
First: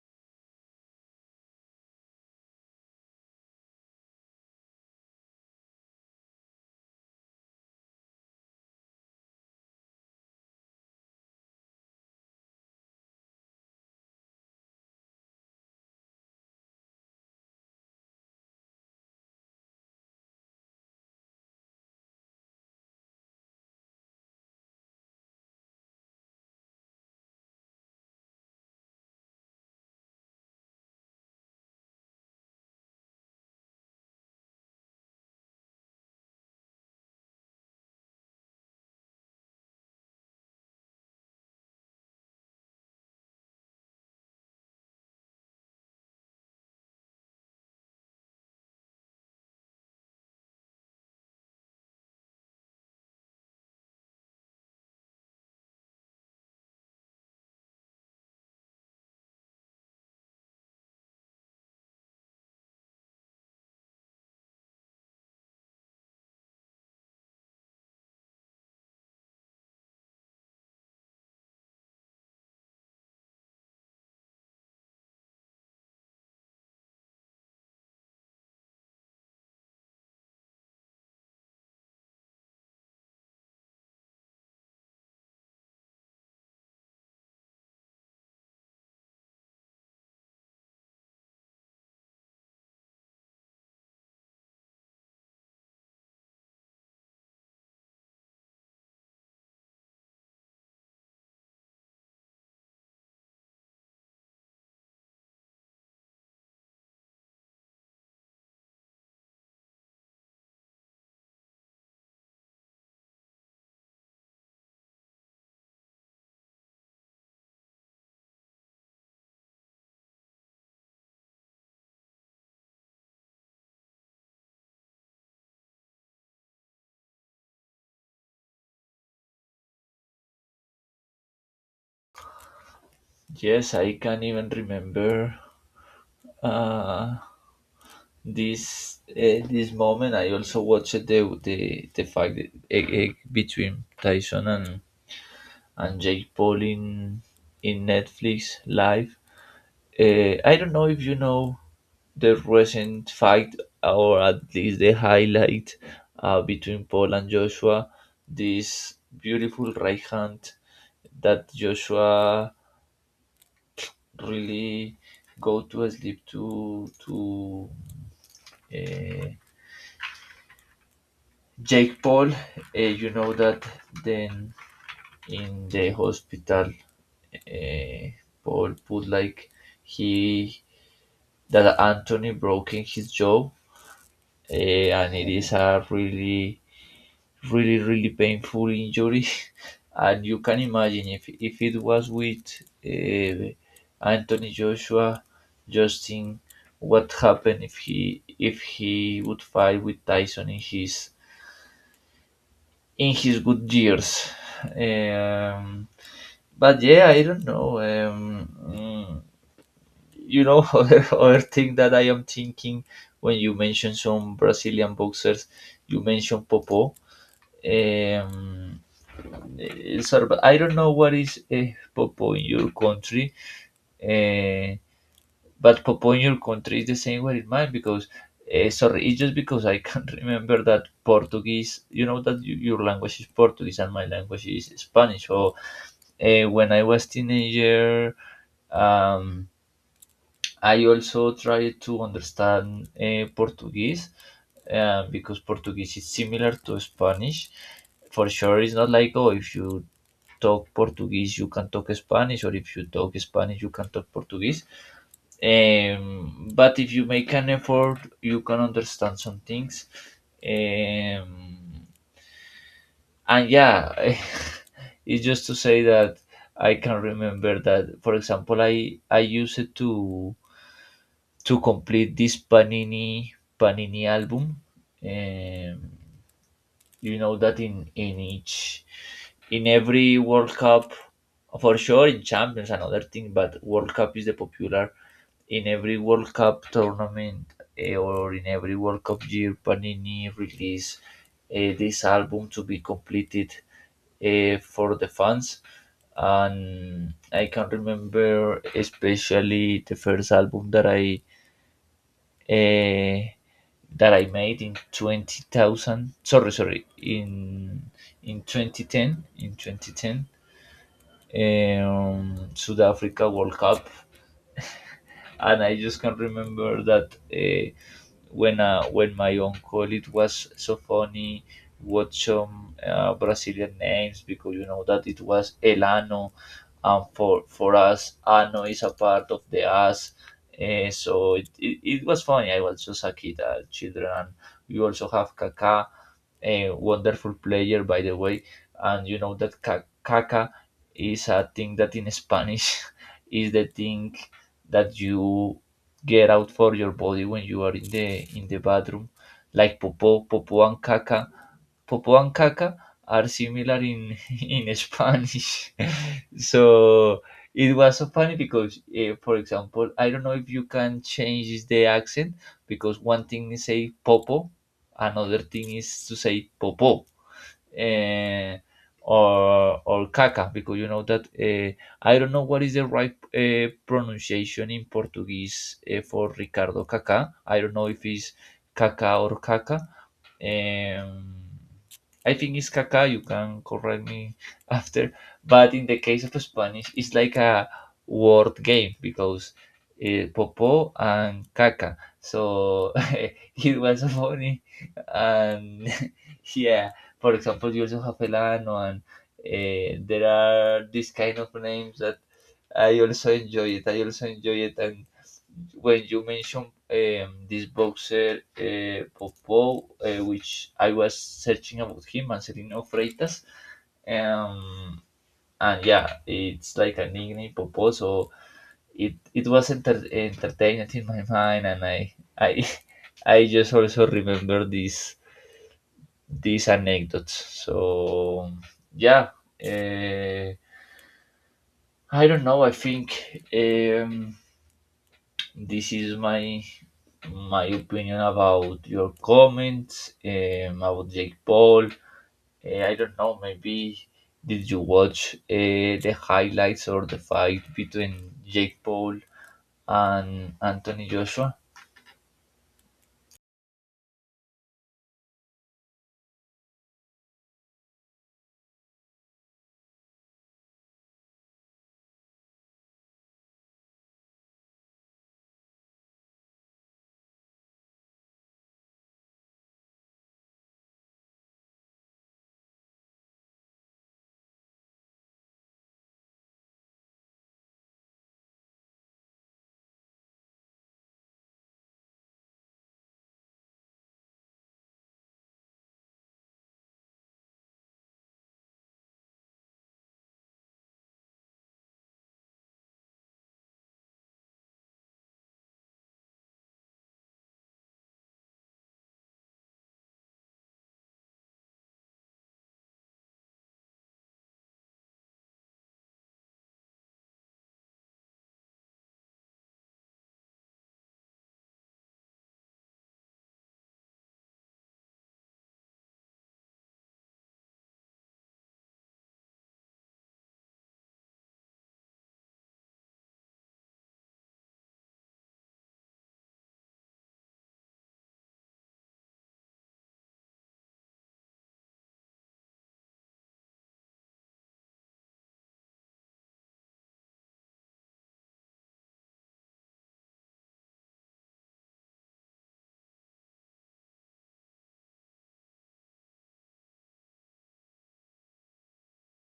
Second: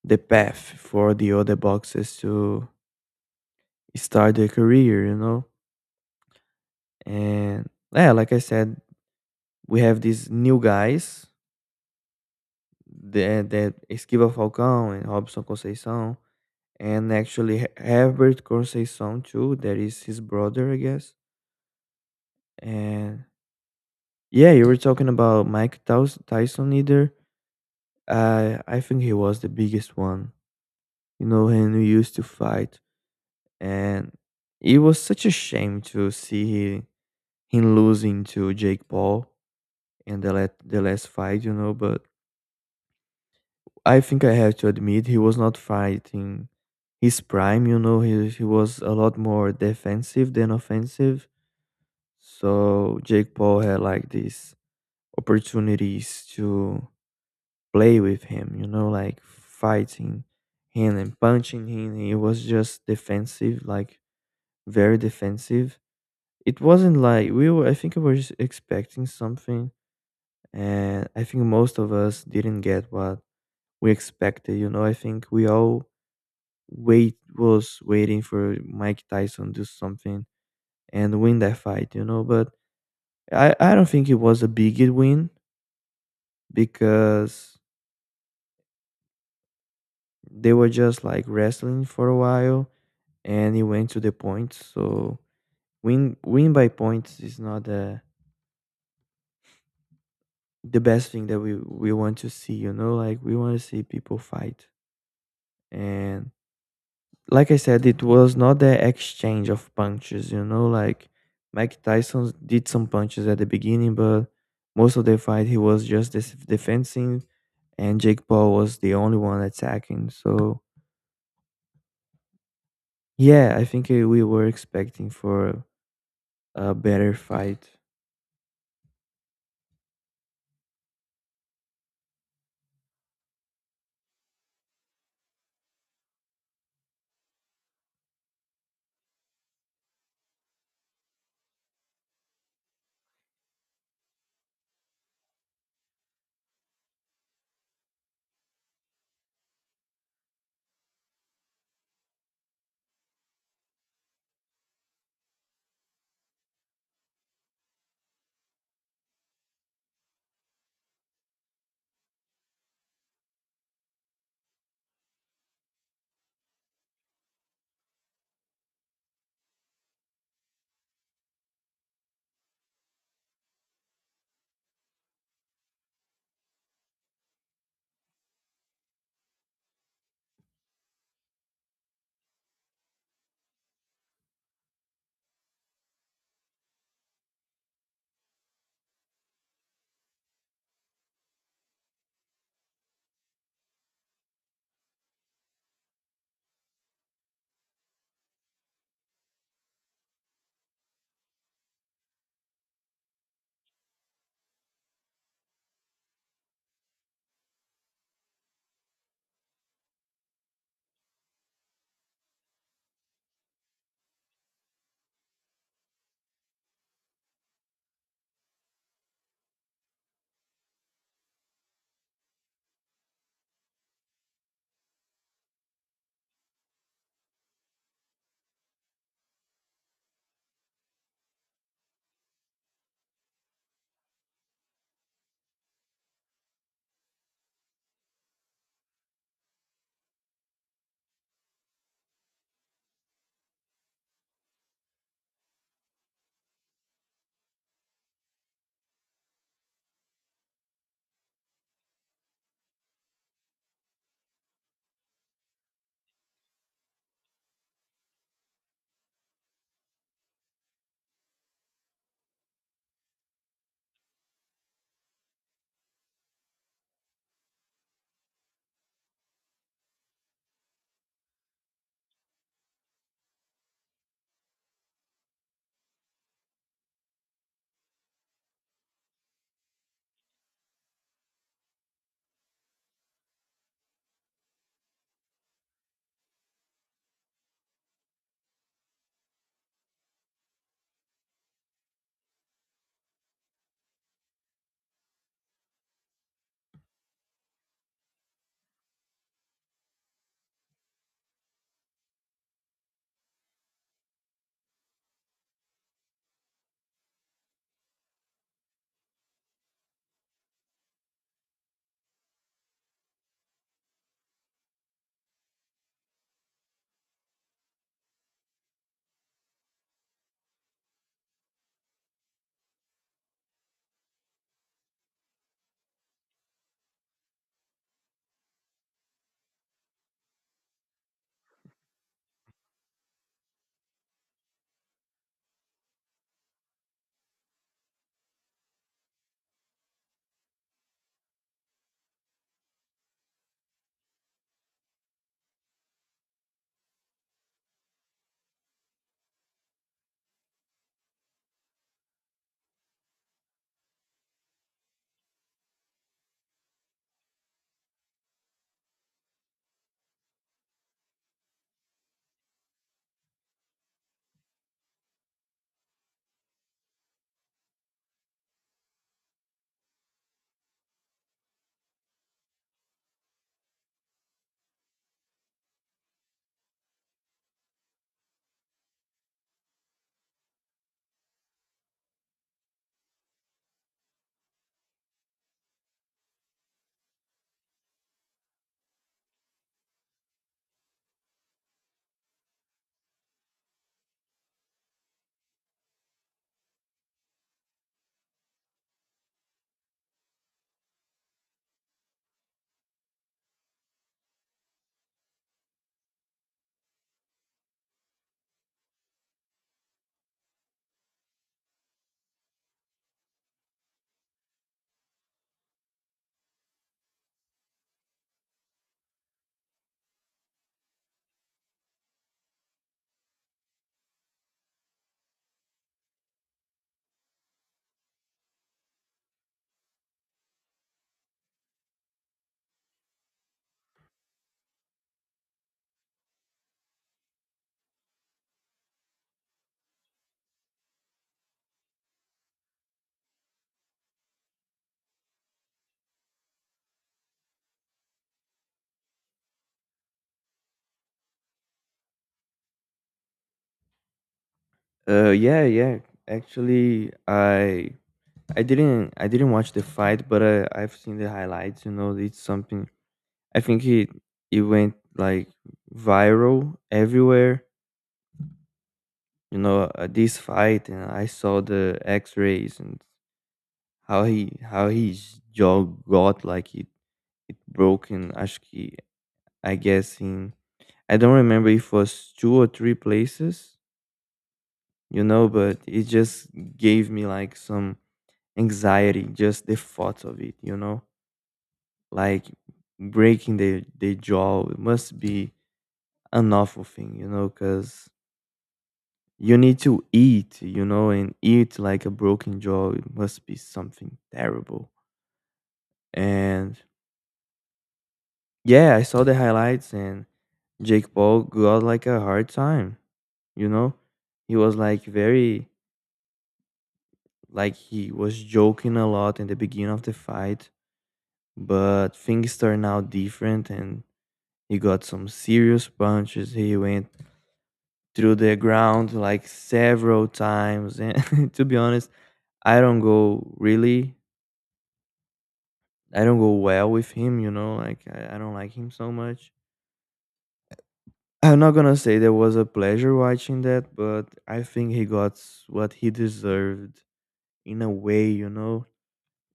Speaker 2: the path for the other boxers to start their career, you know? And yeah, like I said, we have these new guys that, that Esquiva Falcão and Robson Conceição, and actually He- Herbert Conceição too, that is his brother, I guess. And yeah, you were talking about Mike Tous- Tyson either. I I think he was the biggest one, you know, and we used to fight. And it was such a shame to see him losing to Jake Paul in the let the last fight, you know, but I think I have to admit he was not fighting his prime, you know, he he was a lot more defensive than offensive. So Jake Paul had like these opportunities to play with him, you know, like fighting him and punching him. He was just defensive, like very defensive. It wasn't like we were I think I was expecting something, and I think most of us didn't get what we expected. You know, I think we all wait was waiting for Mike Tyson to do something and win that fight. You know, but I I don't think it was a big win because they were just like wrestling for a while and it went to the points. So win win by points is not the the best thing that we we want to see. You know, like we want to see people fight, and like I said, it was not the exchange of punches, you know, like Mike Tyson did some punches at the beginning, but most of the fight he was just this defending, and Jake Paul was the only one attacking. So yeah, I think uh, we were expecting for a better fight.
Speaker 1: Yes, I can even remember. Uh, this uh, this moment I also watched the the, the fight uh, uh, between Tyson and and Jake Paul in in Netflix live. uh, I don't know if you know the recent fight, or at least the highlight, uh, between Paul and Joshua. This beautiful right hand that Joshua really go to sleep to to uh, Jake Paul. Uh, you know that then in the hospital, uh, Paul put like he that Anthony broken his jaw, uh, and it is a really, really, really painful injury. And you can imagine if if it was with uh, Anthony Joshua, Justin, what happened if he if he would fight with Tyson in his in his good years. Um, but yeah, I don't know. Um, mm, you know, other, other thing that I am thinking when you mention some Brazilian boxers, you mention Popo. Um, eh, Sarba- I don't know what is eh, Popo in your country, eh, but Popo in your country is the same way in mine because, eh, sorry, it's just because I can't remember that Portuguese, you know, that you, your language is Portuguese and my language is Spanish. So uh, when I was teenager, um, I also tried to understand uh, Portuguese uh, because Portuguese is similar to Spanish. For sure, it's not like oh, if you talk Portuguese, you can talk Spanish, or if you talk Spanish, you can talk Portuguese. Um, but if you make an effort, you can understand some things. Um, and yeah, it's just to say that I can remember that, for example, i i used it to to complete this panini panini album. um, you know that in in each in every World Cup, for sure in Champions another thing, but World Cup is the popular, in every World Cup tournament, eh, or in every World Cup year, Panini release eh, this album to be completed, eh, for the fans. And I can remember especially the first album that I uh, that I made in twenty thousand. Sorry, sorry, in in twenty ten. In twenty ten, um, South Africa World Cup. And I just can remember that uh, when uh, when my uncle, it was so funny what some uh, Brazilian names, because you know that it was Elano, and for for us Ano is a part of the us. Eh, so it, it, it was funny, I was just a kid, uh, children, and we also have Kaká, a wonderful player, by the way. And you know that Ka- Kaká is a thing that in Spanish is the thing that you get out for your body when you are in the in the bathroom, like popo, popo and caca. Popo and caca are similar in in Spanish, so it was so funny because, uh, for example, I don't know if you can change the accent, because one thing is say popo, another thing is to say popo, uh, or or caca, because you know that, uh, I don't know what is the right uh, pronunciation in Portuguese uh, for Ricardo Kaká. I don't know if it's caca or Caca, um, I think it's caca. You can correct me after. But in the case of Spanish, it's like a word game because uh, popo and caca. So it was funny. And yeah, for example, you also have Elano, and uh, there are these kind of names that I also enjoy it. I also enjoy it, and when you mentioned um, this boxer uh, Popo, uh, which I was searching about him, Marcelino Freitas, um, and yeah, it's like a nickname Popo, so it it was enter- entertaining in my mind, and I I I just also remember these these anecdotes. So yeah, uh, I don't know. I think, um, this is my my opinion about your comments um, about Jake Paul. Uh, I don't know, maybe, did you watch uh, the highlights or the fight between Jake Paul and Anthony Joshua?
Speaker 2: Uh, yeah, yeah. Actually, I I didn't I didn't watch the fight, but I I've seen the highlights. You know, it's something I think it it went like viral everywhere. You know, uh, this fight, and I saw the X-rays and how he how his jaw got like it broken. Acho que- I guess in, I don't remember if it was two or three places. You know, but it just gave me like some anxiety, just the thought of it. You know, like breaking the the jaw. It must be an awful thing. You know, because you need to eat, you know, and eat like a broken jaw. It must be something terrible. And yeah, I saw the highlights and Jake Paul got like a hard time, you know? He was like very, like he was joking a lot in the beginning of the fight, but things turned out different and he got some serious punches. He went through the ground like several times, and to be honest, I don't go really I don't go well with him, you know, like I, I don't like him so much. I'm not gonna say there was a pleasure watching that, but I think he got s- what he deserved in a way, you know.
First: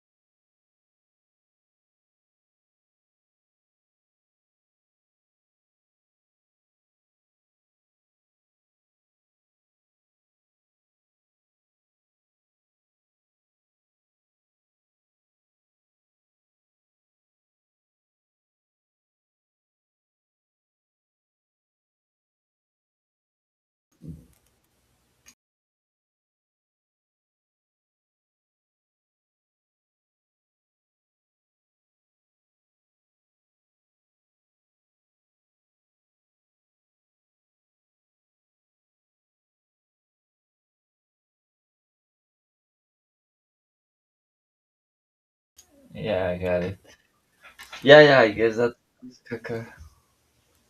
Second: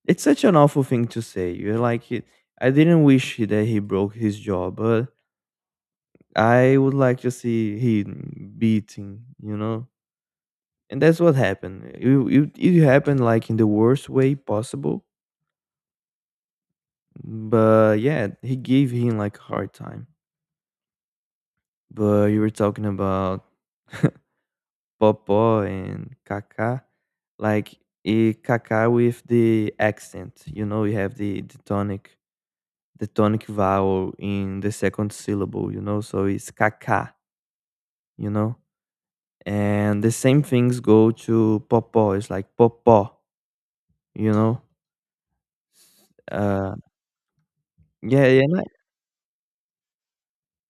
Speaker 2: It's such an awful thing to say. You're like, he, I didn't wish he- that he broke his jaw, but I would like to see him beating, you know. And that's what happened. It, it, it happened like in the worst way possible, but yeah, he gave him like a hard time. But you were talking about Popo and Kaká. Like e Kaká with the accent, you know, you have the, the tonic the tonic vowel in the second syllable, you know, so it's Kaká, you know. And the same things go to Popo. It's like Popo, you know.
Speaker 1: Yeah, I got
Speaker 2: Uh,
Speaker 1: it. Yeah, yeah,
Speaker 2: yeah,
Speaker 1: I
Speaker 2: yeah,
Speaker 1: guess
Speaker 2: and I,
Speaker 1: that. Okay.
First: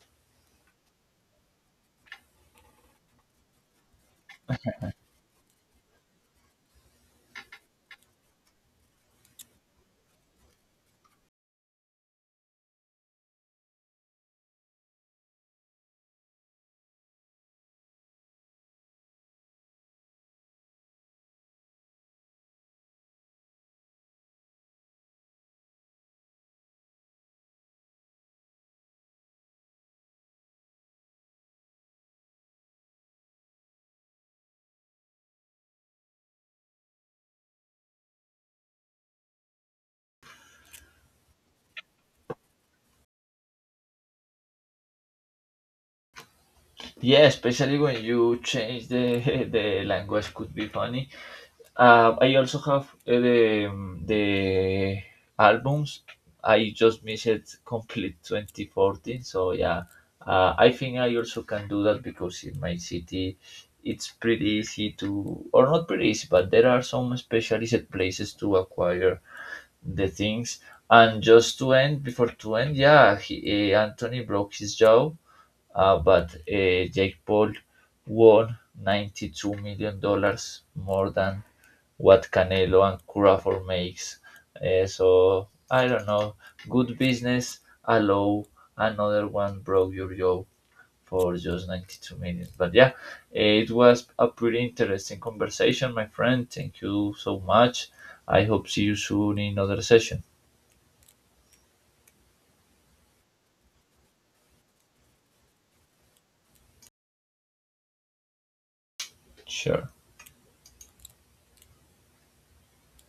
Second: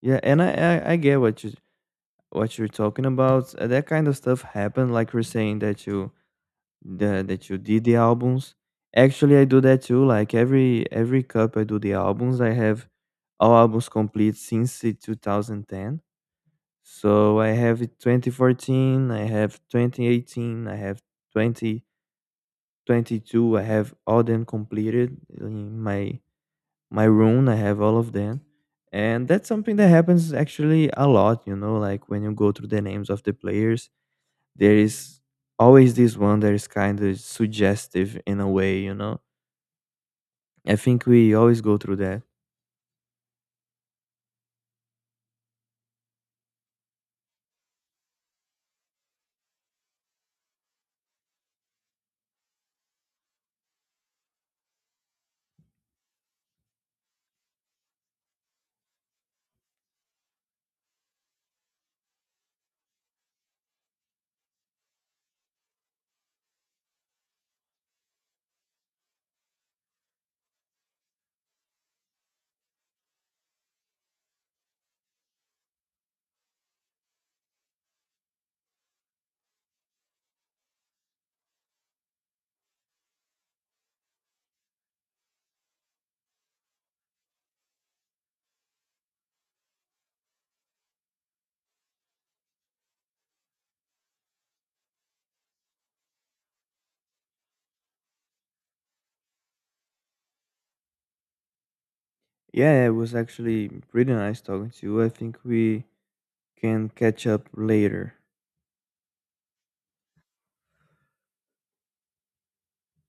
Speaker 2: yeah, and I, I, I get what you what you're talking about. Uh, That kind of stuff happened, like you're saying that you that that you did the albums. Actually, I do that too. Like every every cup, I do the albums. I have all albums complete since the two thousand ten. So I have it twenty fourteen, I have twenty eighteen, I have twenty twenty-two. I have all them completed in my my room. I have all of them. And that's something that happens actually a lot, you know, like when you go through the names of the players, there is always this one that is kind of suggestive in a way, you know? I think we always go through that.
Speaker 1: Yeah, especially when you change the the language could be funny. Uh, I also have uh, the um, the albums. I just missed it complete twenty fourteen. So yeah, uh, I think I also can do that, because in my city, it's pretty easy to, or not pretty easy, but there are some specialized places to acquire the things. And just to end, before to end, yeah, he, uh, Anthony broke his jaw, uh, but uh, Jake Paul won ninety-two million dollars more than what Canelo and Crawford makes. Uh, so I don't know. Good business allow another one broke your jaw for just ninety-two minutes. But yeah, it was a pretty interesting conversation, my friend. Thank you so much. I hope see you soon in another session.
Speaker 2: Yeah, it was actually pretty nice talking to you. I think we can catch up later.
Speaker 1: Sure.